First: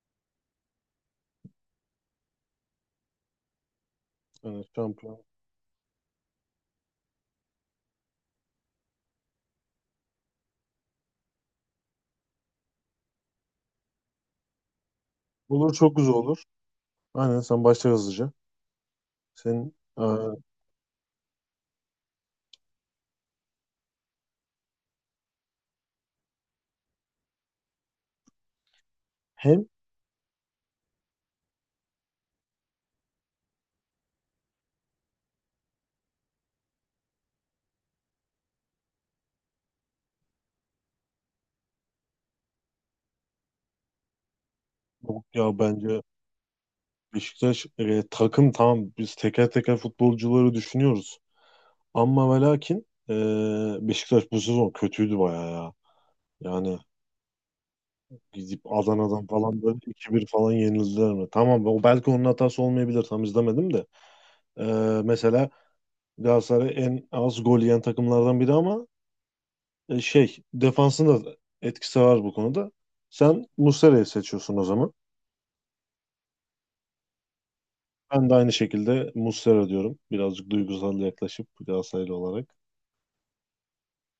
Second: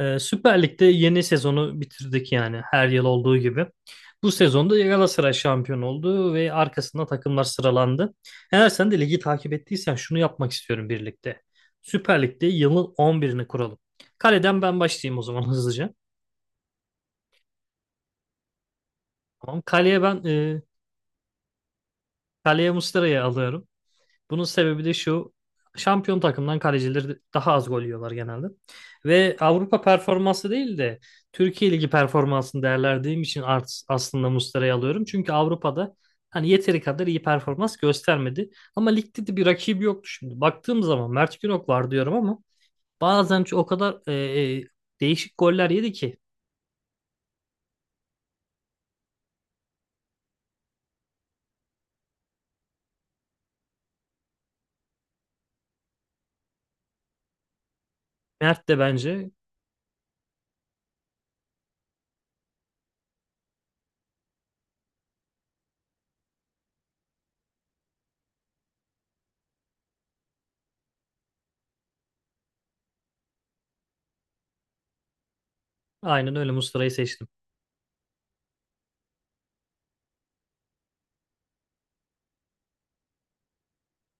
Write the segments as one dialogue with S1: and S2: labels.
S1: Süper Lig'de yeni sezonu bitirdik yani her yıl olduğu gibi. Bu
S2: Yani
S1: sezonda
S2: şampiyon.
S1: Galatasaray şampiyon oldu ve arkasında takımlar sıralandı. Eğer sen de ligi takip ettiysen şunu yapmak istiyorum birlikte. Süper Lig'de yılın 11'ini kuralım. Kaleden ben başlayayım o zaman
S2: Olur
S1: hızlıca.
S2: çok güzel olur. Aynen sen başla hızlıca.
S1: Tamam.
S2: Senin
S1: Kaleye ben kaleye Muslera'yı alıyorum. Bunun sebebi de şu. Şampiyon takımdan kalecileri daha az gol yiyorlar genelde. Ve
S2: hem
S1: Avrupa performansı değil de Türkiye Ligi performansını değerlendirdiğim için aslında Muslera'yı alıyorum. Çünkü Avrupa'da hani yeteri kadar iyi performans göstermedi. Ama ligde de bir rakibi yoktu şimdi. Baktığım zaman Mert Günok var diyorum ama bazen o kadar e,
S2: yok
S1: değişik
S2: ya
S1: goller yedi
S2: bence
S1: ki.
S2: Beşiktaş takım tamam biz teker teker futbolcuları düşünüyoruz. Ama ve lakin Beşiktaş bu sezon kötüydü bayağı ya. Yani gidip
S1: Mert de
S2: Adana'dan
S1: bence
S2: falan böyle 2-1 falan yenildiler mi? Tamam o belki onun hatası olmayabilir tam izlemedim de. E, mesela Galatasaray en az gol yiyen takımlardan biri ama şey defansında da etkisi var bu konuda. Sen Muslera'yı seçiyorsun o zaman.
S1: aynen öyle Muslera'yı seçtim.
S2: Ben de aynı şekilde Muslera diyorum. Birazcık duygusal yaklaşıp Galatasaraylı olarak.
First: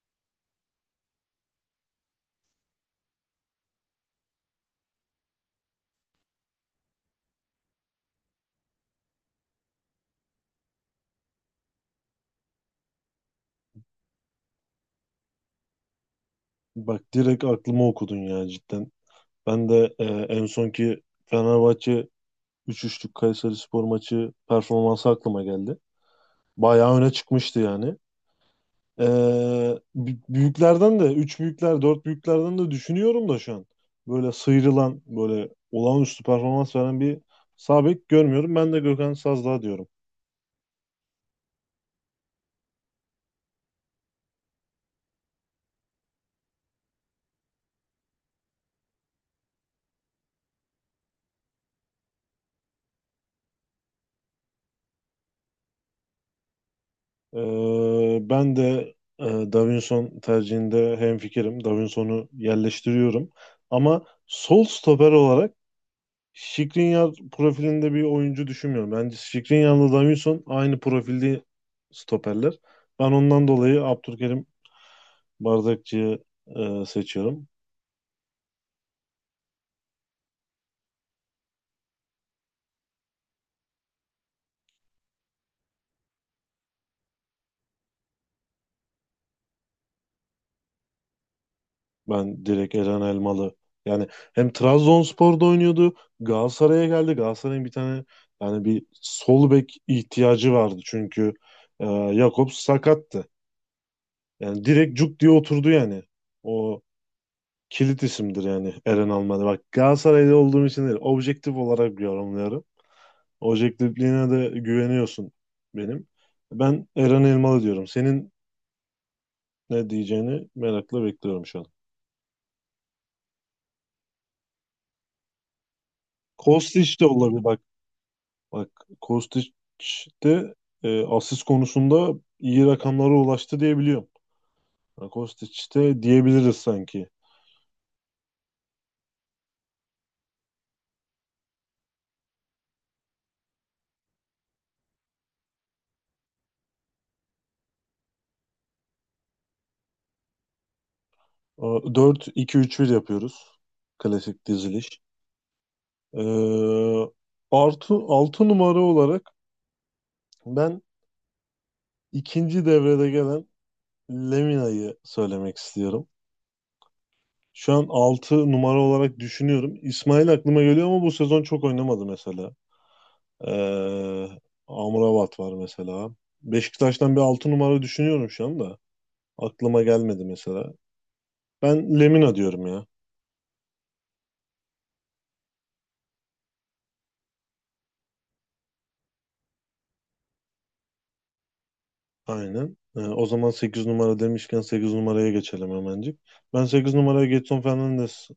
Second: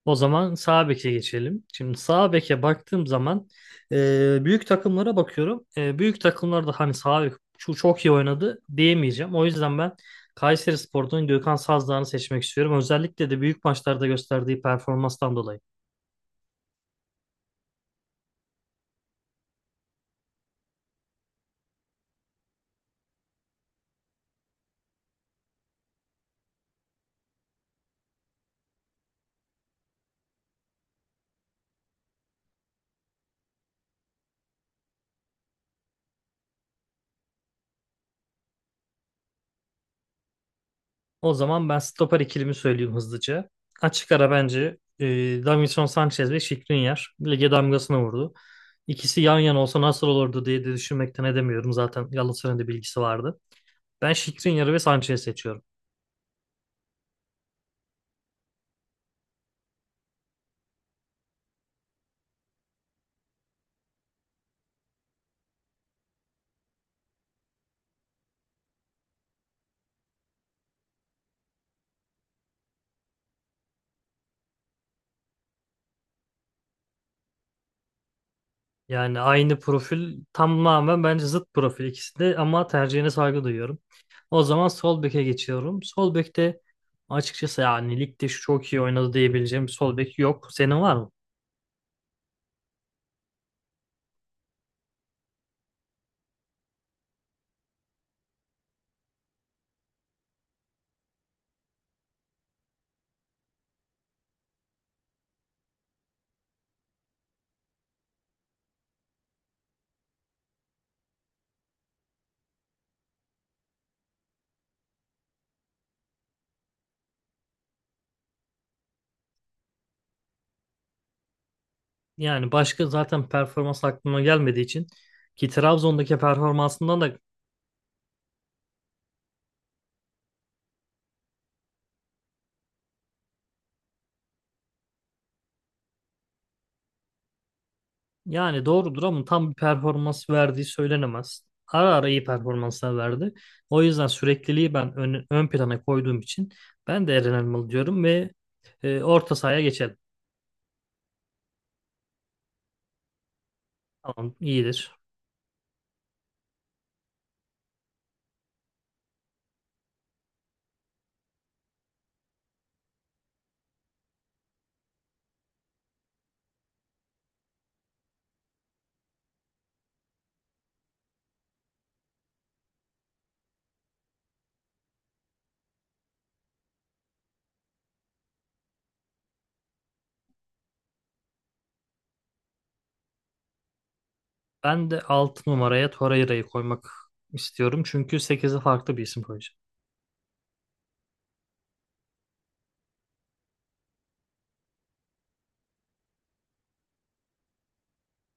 S1: O zaman sağ beke geçelim. Şimdi sağ beke baktığım zaman büyük takımlara bakıyorum. Büyük takımlarda hani sağ bek çok iyi oynadı diyemeyeceğim. O yüzden ben Kayserispor'dan Gökhan Sazdağ'ını seçmek istiyorum. Özellikle de büyük maçlarda gösterdiği performanstan dolayı.
S2: Bak direkt aklıma okudun ya cidden. Ben de en sonki Fenerbahçe 3-3'lük Kayserispor maçı performansı aklıma geldi. Bayağı öne çıkmıştı yani. Ee, büyüklerden de, üç büyükler, dört büyüklerden de düşünüyorum da şu an. Böyle sıyrılan, böyle olağanüstü performans veren bir sağ bek görmüyorum. Ben de Gökhan Sazdağ diyorum.
S1: O zaman ben stoper ikilimi söyleyeyim hızlıca. Açık ara bence Davinson Sanchez ve Skriniar lige damgasını vurdu. İkisi yan yana olsa nasıl olurdu diye de düşünmekten edemiyorum. Zaten Galatasaray'ın da bilgisi vardı. Ben Skriniar'ı ve Sanchez'i seçiyorum.
S2: Ben de Davinson tercihinde hemfikirim. Davinson'u yerleştiriyorum. Ama sol stoper olarak Skriniar profilinde bir oyuncu düşünmüyorum. Bence Skriniar'la Davinson aynı profilde stoperler. Ben ondan dolayı Abdülkerim Bardakçıyı seçiyorum.
S1: Yani aynı profil tamamen bence zıt profil ikisi de ama tercihine saygı duyuyorum. O zaman sol beke geçiyorum. Sol bekte açıkçası yani ligde şu çok iyi oynadı diyebileceğim bir sol bek yok. Senin var mı?
S2: Ben direkt Eren Elmalı. Yani hem Trabzonspor'da oynuyordu. Galatasaray'a geldi. Galatasaray'ın bir tane yani bir sol bek ihtiyacı vardı. Çünkü Jakobs sakattı. Yani direkt cuk diye oturdu yani. O kilit isimdir yani Eren Elmalı. Bak Galatasaray'da olduğum için değil. Objektif olarak yorumluyorum. Objektifliğine de güveniyorsun benim. Ben Eren Elmalı diyorum. Senin ne diyeceğini merakla bekliyorum şu an.
S1: Yani başka zaten performans aklıma gelmediği için ki Trabzon'daki
S2: Kostić
S1: performansından
S2: de
S1: da
S2: olabilir bak. Bak Kostić de asist konusunda iyi rakamlara ulaştı diye biliyorum. Yani Kostić de diyebiliriz sanki.
S1: yani doğrudur ama tam bir performans verdiği söylenemez. Ara ara iyi performanslar verdi. O yüzden sürekliliği ben ön plana koyduğum için ben de Eren Elmalı diyorum ve orta sahaya geçelim.
S2: E, 4-2-3-1 yapıyoruz.
S1: Tamam,
S2: Klasik
S1: iyidir.
S2: diziliş. E, artı 6 numara olarak ben ikinci devrede gelen Lemina'yı söylemek istiyorum. Şu an 6 numara olarak düşünüyorum. İsmail aklıma geliyor ama bu sezon çok oynamadı mesela. Ee, Amrabat var mesela. Beşiktaş'tan bir 6 numara düşünüyorum şu anda. Aklıma gelmedi mesela. Ben Lemina diyorum ya.
S1: Ben de 6 numaraya Torreira'yı koymak istiyorum. Çünkü sekize farklı bir isim koyacağım.
S2: Aynen. O zaman 8 numara demişken 8 numaraya geçelim hemencik. Ben 8 numaraya Gedson Fernandes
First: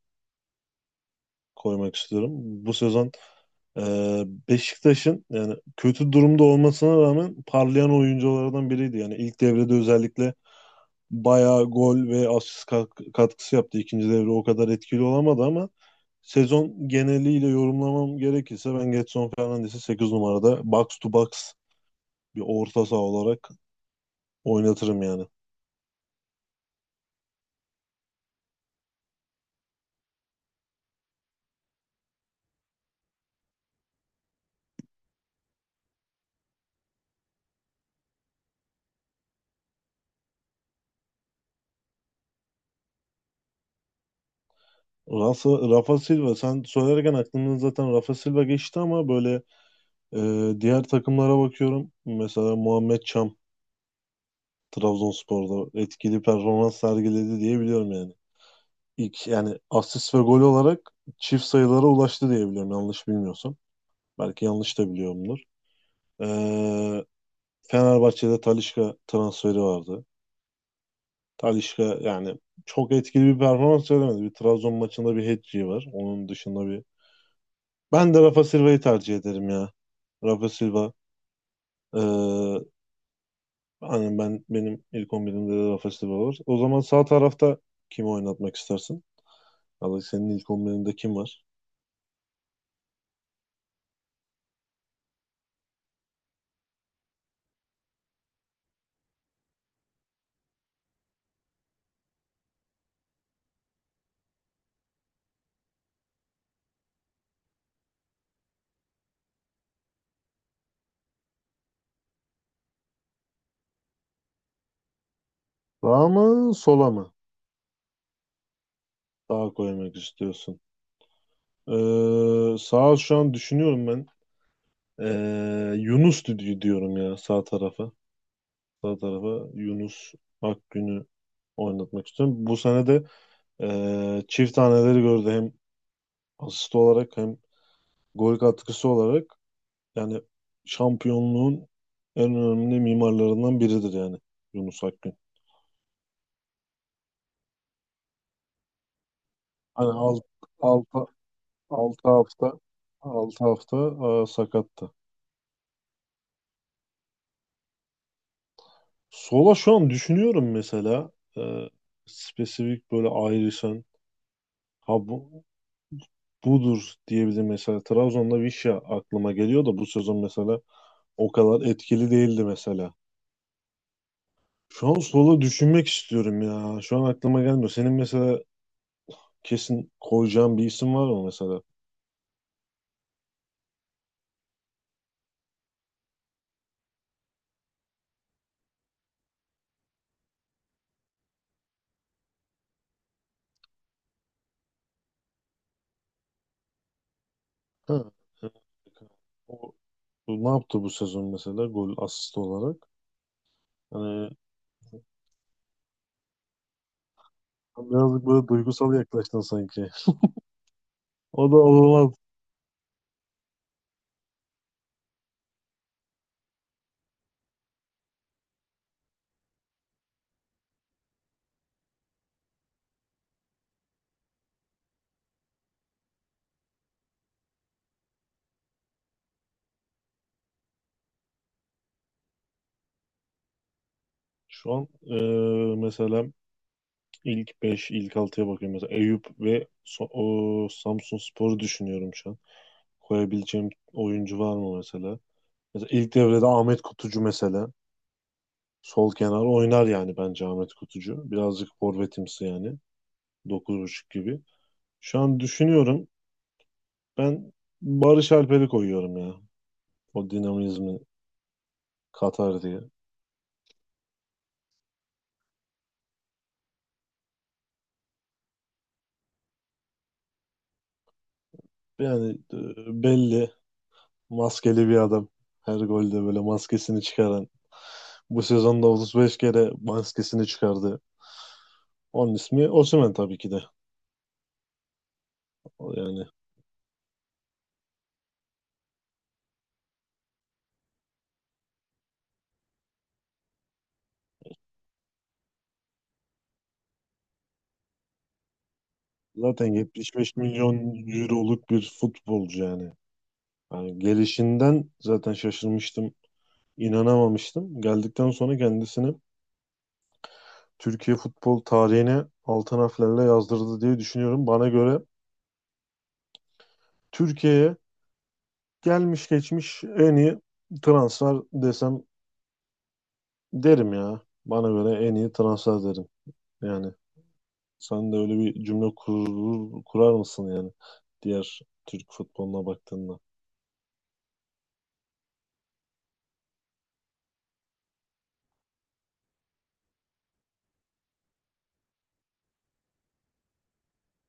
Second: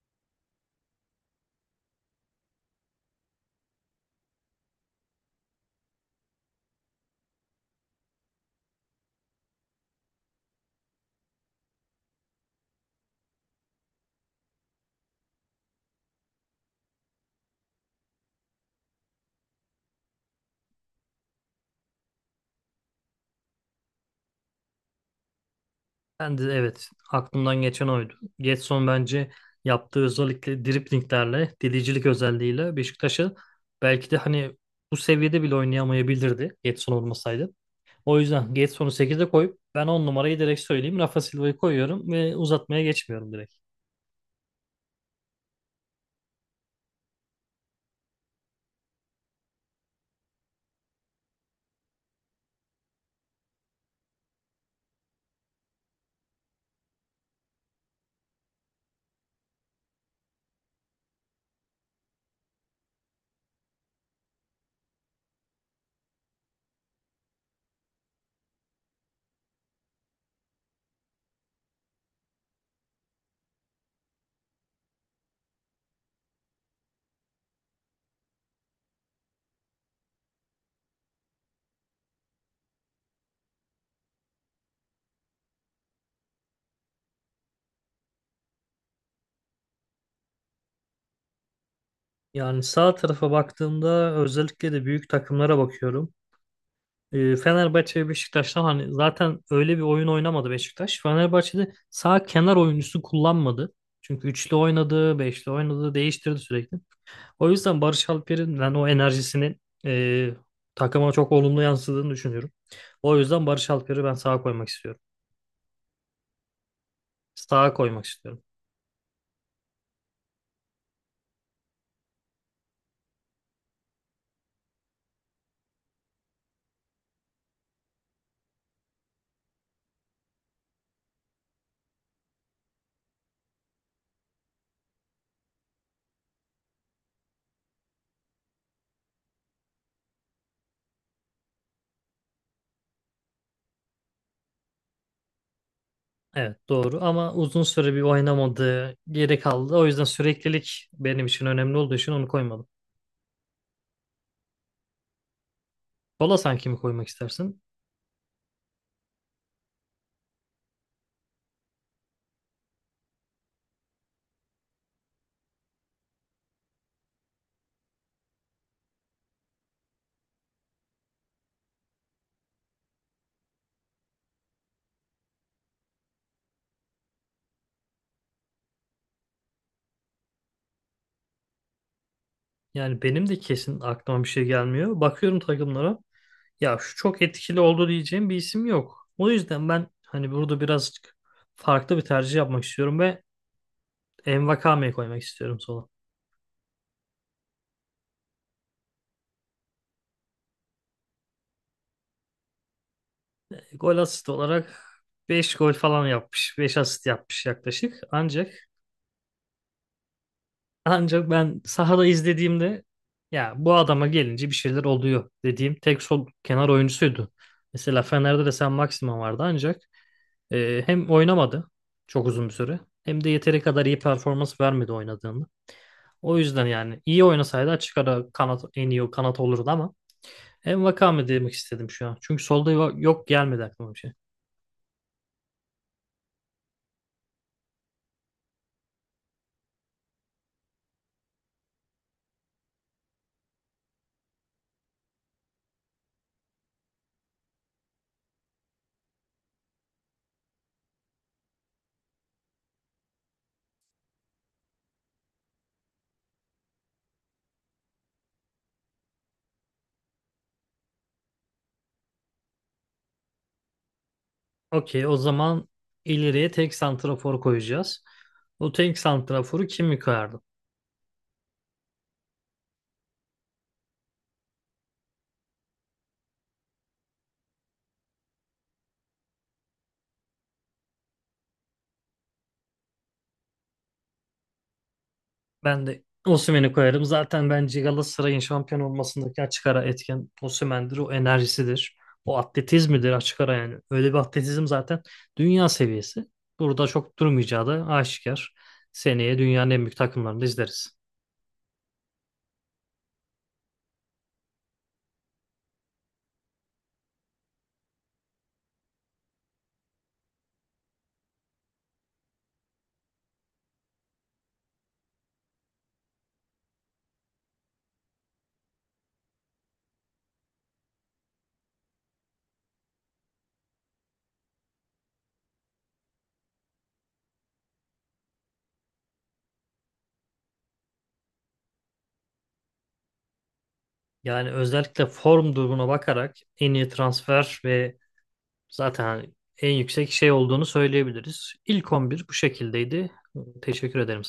S2: koymak istiyorum. Bu sezon e, Beşiktaş'ın yani kötü durumda olmasına rağmen parlayan oyunculardan biriydi. Yani ilk devrede özellikle bayağı gol ve asist katkısı yaptı. İkinci devre o kadar etkili olamadı ama sezon geneliyle yorumlamam gerekirse ben Gedson Fernandes'i 8 numarada box to box bir orta saha olarak oynatırım yani.
S1: Ben de evet aklımdan geçen oydu. Gedson bence yaptığı özellikle driplinglerle, delicilik özelliğiyle Beşiktaş'ı belki de hani bu seviyede bile oynayamayabilirdi Gedson olmasaydı. O yüzden Gedson'u sekize koyup ben 10 numarayı direkt söyleyeyim. Rafa Silva'yı koyuyorum ve uzatmaya geçmiyorum direkt.
S2: Rafa Silva sen söylerken aklımdan zaten Rafa Silva geçti ama böyle diğer takımlara bakıyorum. Mesela Muhammed Çam Trabzonspor'da etkili performans sergiledi diye biliyorum yani. İlk yani asist ve gol olarak çift sayılara ulaştı diye biliyorum yanlış bilmiyorsam. Belki yanlış da biliyorumdur. Ee, Fenerbahçe'de Talisca transferi vardı. Talisca yani çok etkili bir performans veremedi. Bir Trabzon maçında bir hat-trick'i var. Onun dışında bir... Ben de Rafa Silva'yı tercih ederim ya. Rafa Silva ee, aynen ben benim ilk 11'imde de Rafa Silva var. O zaman sağ tarafta kimi oynatmak istersin? Ya da senin ilk 11'inde kim var?
S1: Yani sağ tarafa baktığımda özellikle de büyük takımlara bakıyorum. E, Fenerbahçe ve Beşiktaş'tan hani zaten öyle bir oyun oynamadı Beşiktaş. Fenerbahçe'de sağ kenar oyuncusu kullanmadı. Çünkü üçlü oynadı, beşli oynadı, değiştirdi sürekli. O yüzden Barış Alper'in ben o enerjisinin takıma çok olumlu yansıdığını düşünüyorum. O yüzden Barış Alper'i ben sağa koymak istiyorum.
S2: Sağa mı sola mı?
S1: Sağa koymak istiyorum.
S2: Sağa koymak istiyorsun. Sağa şu an düşünüyorum ben. Yunus diyorum ya sağ tarafa. Sağ tarafa Yunus Akgün'ü oynatmak istiyorum. Bu sene de çift taneleri gördü hem asist olarak hem gol katkısı olarak. Yani şampiyonluğun en önemli mimarlarından biridir yani Yunus Akgün.
S1: Evet doğru ama uzun süre bir oynamadı, geri kaldı. O
S2: Hani
S1: yüzden süreklilik
S2: altı,
S1: benim için önemli olduğu
S2: altı
S1: için onu
S2: hafta
S1: koymadım.
S2: 6 hafta sakattı.
S1: Bola sanki mi koymak istersin?
S2: Sola şu an düşünüyorum mesela e, spesifik böyle ayrışan ha bu, budur diyebilirim mesela. Trabzon'da Vişya aklıma geliyor da bu sezon mesela o kadar etkili değildi mesela. Şu an sola düşünmek istiyorum ya. Şu an aklıma gelmiyor. Senin mesela kesin koyacağın bir isim var mı mesela?
S1: Yani benim de kesin aklıma bir şey gelmiyor. Bakıyorum takımlara. Ya şu çok etkili oldu diyeceğim bir isim yok. O yüzden ben hani burada birazcık farklı bir tercih yapmak istiyorum ve Envakame'yi koymak istiyorum sola.
S2: Ha, evet. O ne yaptı bu sezon mesela gol asist olarak?
S1: E, Gol asist
S2: Hani
S1: olarak 5 gol falan yapmış. Beş asist yapmış yaklaşık.
S2: birazcık böyle
S1: Ancak
S2: duygusal yaklaştın sanki.
S1: ancak
S2: O da
S1: ben sahada
S2: olmaz.
S1: izlediğimde ya bu adama gelince bir şeyler oluyor dediğim tek sol kenar oyuncusuydu. Mesela Fener'de de sen Maximan vardı ancak hem oynamadı çok uzun bir süre hem de yeteri kadar iyi performans vermedi oynadığında. O yüzden yani iyi oynasaydı açık ara kanat en iyi kanat olurdu ama en Vakame demek istedim şu an. Çünkü solda yok gelmedi aklıma bir şey.
S2: Şu an mesela ilk 5, ilk altıya bakıyorum. Mesela Eyüp ve so o Samsunspor'u düşünüyorum şu an. Koyabileceğim oyuncu var mı mesela? Mesela ilk devrede Ahmet Kutucu mesela. Sol kenar oynar yani bence Ahmet Kutucu. Birazcık forvetimsi yani. 9,5 gibi. Şu an düşünüyorum. Ben Barış Alper'i koyuyorum ya. O dinamizmi katar diye.
S1: Okey o zaman ileriye tek santrafor koyacağız. O tek santraforu kim koyardı?
S2: Yani belli maskeli bir adam. Her golde böyle maskesini çıkaran. Bu sezonda 35 kere maskesini çıkardı. Onun ismi Osimhen tabii ki de.
S1: Ben
S2: O
S1: de
S2: yani
S1: Osimhen'i koyarım. Zaten bence Galatasaray'ın şampiyon olmasındaki açık ara etken Osimhen'dir. O enerjisidir. O atletizmidir açık ara yani. Öyle bir atletizm zaten dünya seviyesi. Burada çok durmayacağı da aşikar. Seneye dünyanın
S2: zaten
S1: en büyük
S2: 75
S1: takımlarını da
S2: milyon
S1: izleriz.
S2: euroluk bir futbolcu yani. Yani gelişinden zaten şaşırmıştım. İnanamamıştım. Geldikten sonra kendisini Türkiye futbol tarihine altın harflerle yazdırdı diye düşünüyorum. Bana göre Türkiye'ye gelmiş geçmiş en iyi transfer desem derim ya. Bana göre en iyi transfer derim. Yani sen de öyle bir cümle kurar mısın yani diğer Türk futboluna baktığında?
S1: Yani özellikle form durumuna bakarak en iyi transfer ve zaten hani en yüksek şey olduğunu söyleyebiliriz. İlk 11 bu şekildeydi. Teşekkür ederim.